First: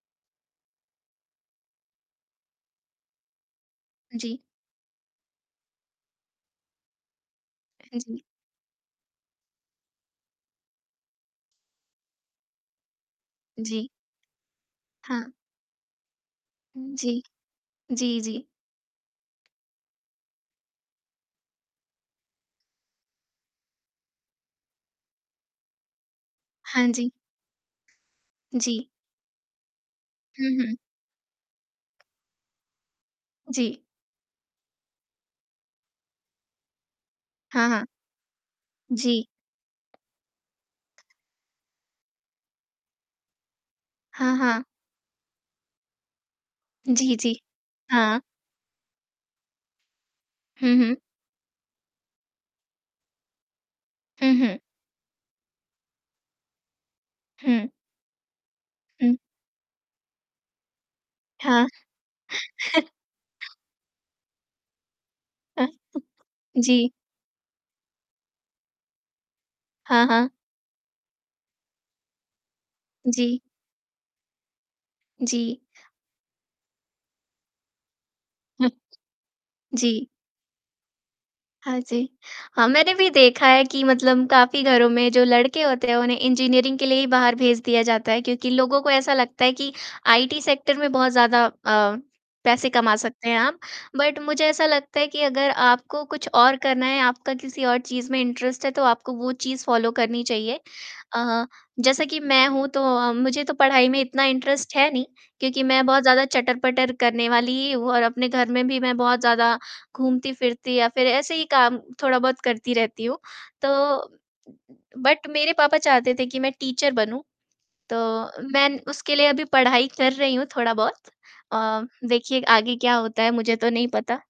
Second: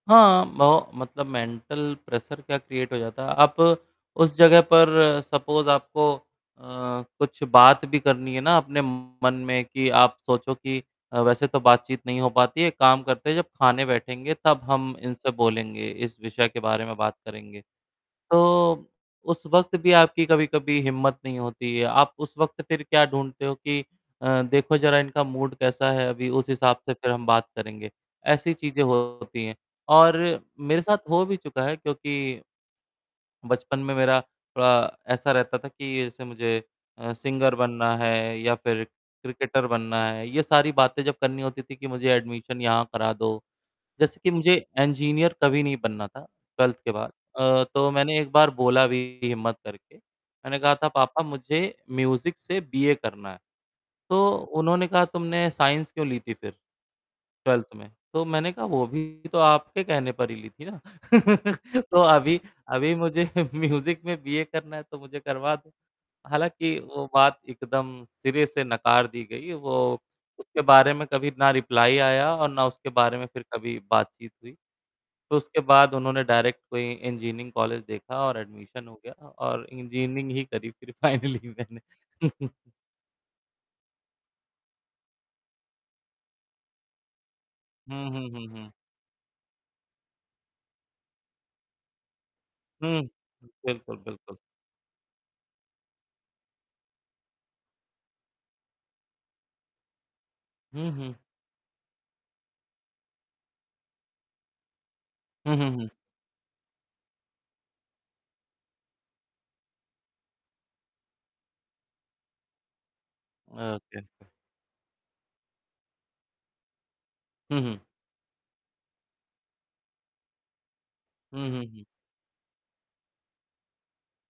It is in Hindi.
हाँ, म मतलब मेंटल प्रेशर क्या क्रिएट हो जाता है। आप उस जी। जगह पर सपोज़ आपको अ, कुछ बात हाँ भी जी। करनी है ना अपने मन में कि आप सोचो कि अ, वैसे तो बातचीत नहीं हो पाती है। एक काम करते हैं जब खाने जी। बैठेंगे तब हम हाँ। इनसे बोलेंगे। इस विषय के उ, बारे में जी। बात करेंगे। जी, जी। तो उस वक़्त भी आपकी कभी-कभी हिम्मत नहीं होती है। आप उस वक़्त फिर क्या ढूँढते हो कि देखो ज़रा इनका मूड कैसा है अभी उस हिसाब हाँ से फिर जी। हम बात करेंगे। ऐसी चीज़ें जी। होती हैं और हुँ, हुँ। मेरे साथ हो भी चुका है क्योंकि बचपन जी। में मेरा थोड़ा ऐसा रहता था कि जैसे मुझे अ, सिंगर हाँ, हाँ। बनना है या फिर जी। क्रिकेटर बनना है। ये सारी बातें जब करनी होती थी कि मुझे एडमिशन यहाँ करा दो। जैसे कि हाँ, मुझे हाँ। इंजीनियर कभी नहीं बनना था, 12th के बाद। जी, जी। अ, तो मैंने हाँ। एक बार बोला भी हिम्मत करके। मैंने कहा हुँ, था, हुँ। "पापा मुझे म्यूज़िक से बी. ए करना है।" हुँ, तो हुँ। उन्होंने कहा, "तुमने साइंस क्यों ली थी फिर? हुँ। 12th में।" तो मैंने कहा, "वो भी हुँ। तो आपके कहने पर ही ली थी ना।" हाँ। तो अभी, अभी मुझे म्यूज़िक में बी. ए करना है तो मुझे करवा दो। हालाँकि जी। वो बात एकदम सिरे से नकार दी गयी। वो हाँ, हाँ। उसके बारे में कभी ना रिप्लाई आया और ना उसके बारे में जी। फिर कभी बातचीत हुई। तो उसके जी। बाद उन्होंने डायरेक्ट कोई इंजीनियरिंग कॉलेज देखा और [unintelligible] एडमिशन हो गया था और जी। इंजीनियरिंग ही करी फिर फाइनली हाँ मैंने। जी। हाँ, मैंने भी देखा है कि मतलब काफ़ी घरों में जो लड़के होते हैं उन्हें इंजीनियरिंग के लिए ही बाहर भेज दिया हुँ, जाता है हुँ, हुँ, क्योंकि हुँ। लोगों को ऐसा लगता है कि आईटी सेक्टर में बहुत ज़्यादा अ, पैसे कमा हुँ। सकते हैं आप। बिल्कुल, बट बिल्कुल। मुझे ऐसा लगता है कि अगर आपको कुछ और करना है आपका किसी और चीज़ में इंटरेस्ट है तो आपको वो चीज़ फॉलो करनी चाहिए। हुँ, हुँ। जैसा कि मैं हूँ तो अ, मुझे तो पढ़ाई में इतना इंटरेस्ट है नहीं हुँ, क्योंकि हुँ, मैं हुँ। बहुत ज़्यादा चटर-पटर करने वाली ही हूँ और अपने घर में भी मैं बहुत ज़्यादा घूमती-फिरती या फिर ऐसे ही काम थोड़ा बहुत करती रहती हूँ तो ओके, उ ओके। उ बट मेरे पापा चाहते थे कि मैं टीचर बनूँ। हुँ, हुँ। तो मैं न उसके लिए अभी पढ़ाई कर रही हूँ थोड़ा-बहुत। हुँ, हुँ, अ, हुँ। देखिए आगे क्या होता है मुझे तो नहीं पता।